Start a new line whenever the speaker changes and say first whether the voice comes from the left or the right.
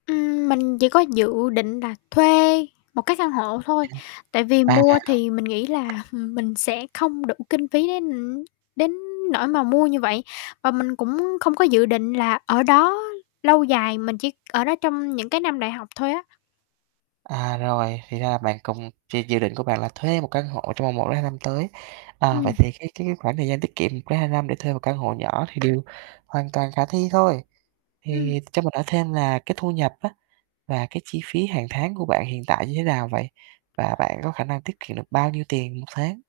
left: Ừm, mình chỉ có dự định là thuê một cái căn hộ thôi. Tại vì
right: Há? À!
left: mua thì mình nghĩ là mình sẽ không đủ kinh phí đến, ừm, đến nỗi mà mua như vậy, và mình cũng không có dự định là ở đó lâu dài, mình chỉ ở đó trong những cái năm đại học thôi á.
right: À, rồi, thì ra bạn cũng chỉ dự định của bạn là thuê một căn hộ trong vòng 1-2 năm tới. Ờ, vậy
left: Ừm.
right: thì cái cái cái khoảng thời gian tiết kiệm 1-2 năm để thuê một căn hộ nhỏ thì điều hoàn toàn khả thi thôi. Thì
left: Ừm.
right: cho mình hỏi thêm là cái thu nhập á và cái chi phí hàng tháng của bạn hiện tại như thế nào vậy? Và bạn có khả năng tiết kiệm được bao nhiêu tiền 1 tháng?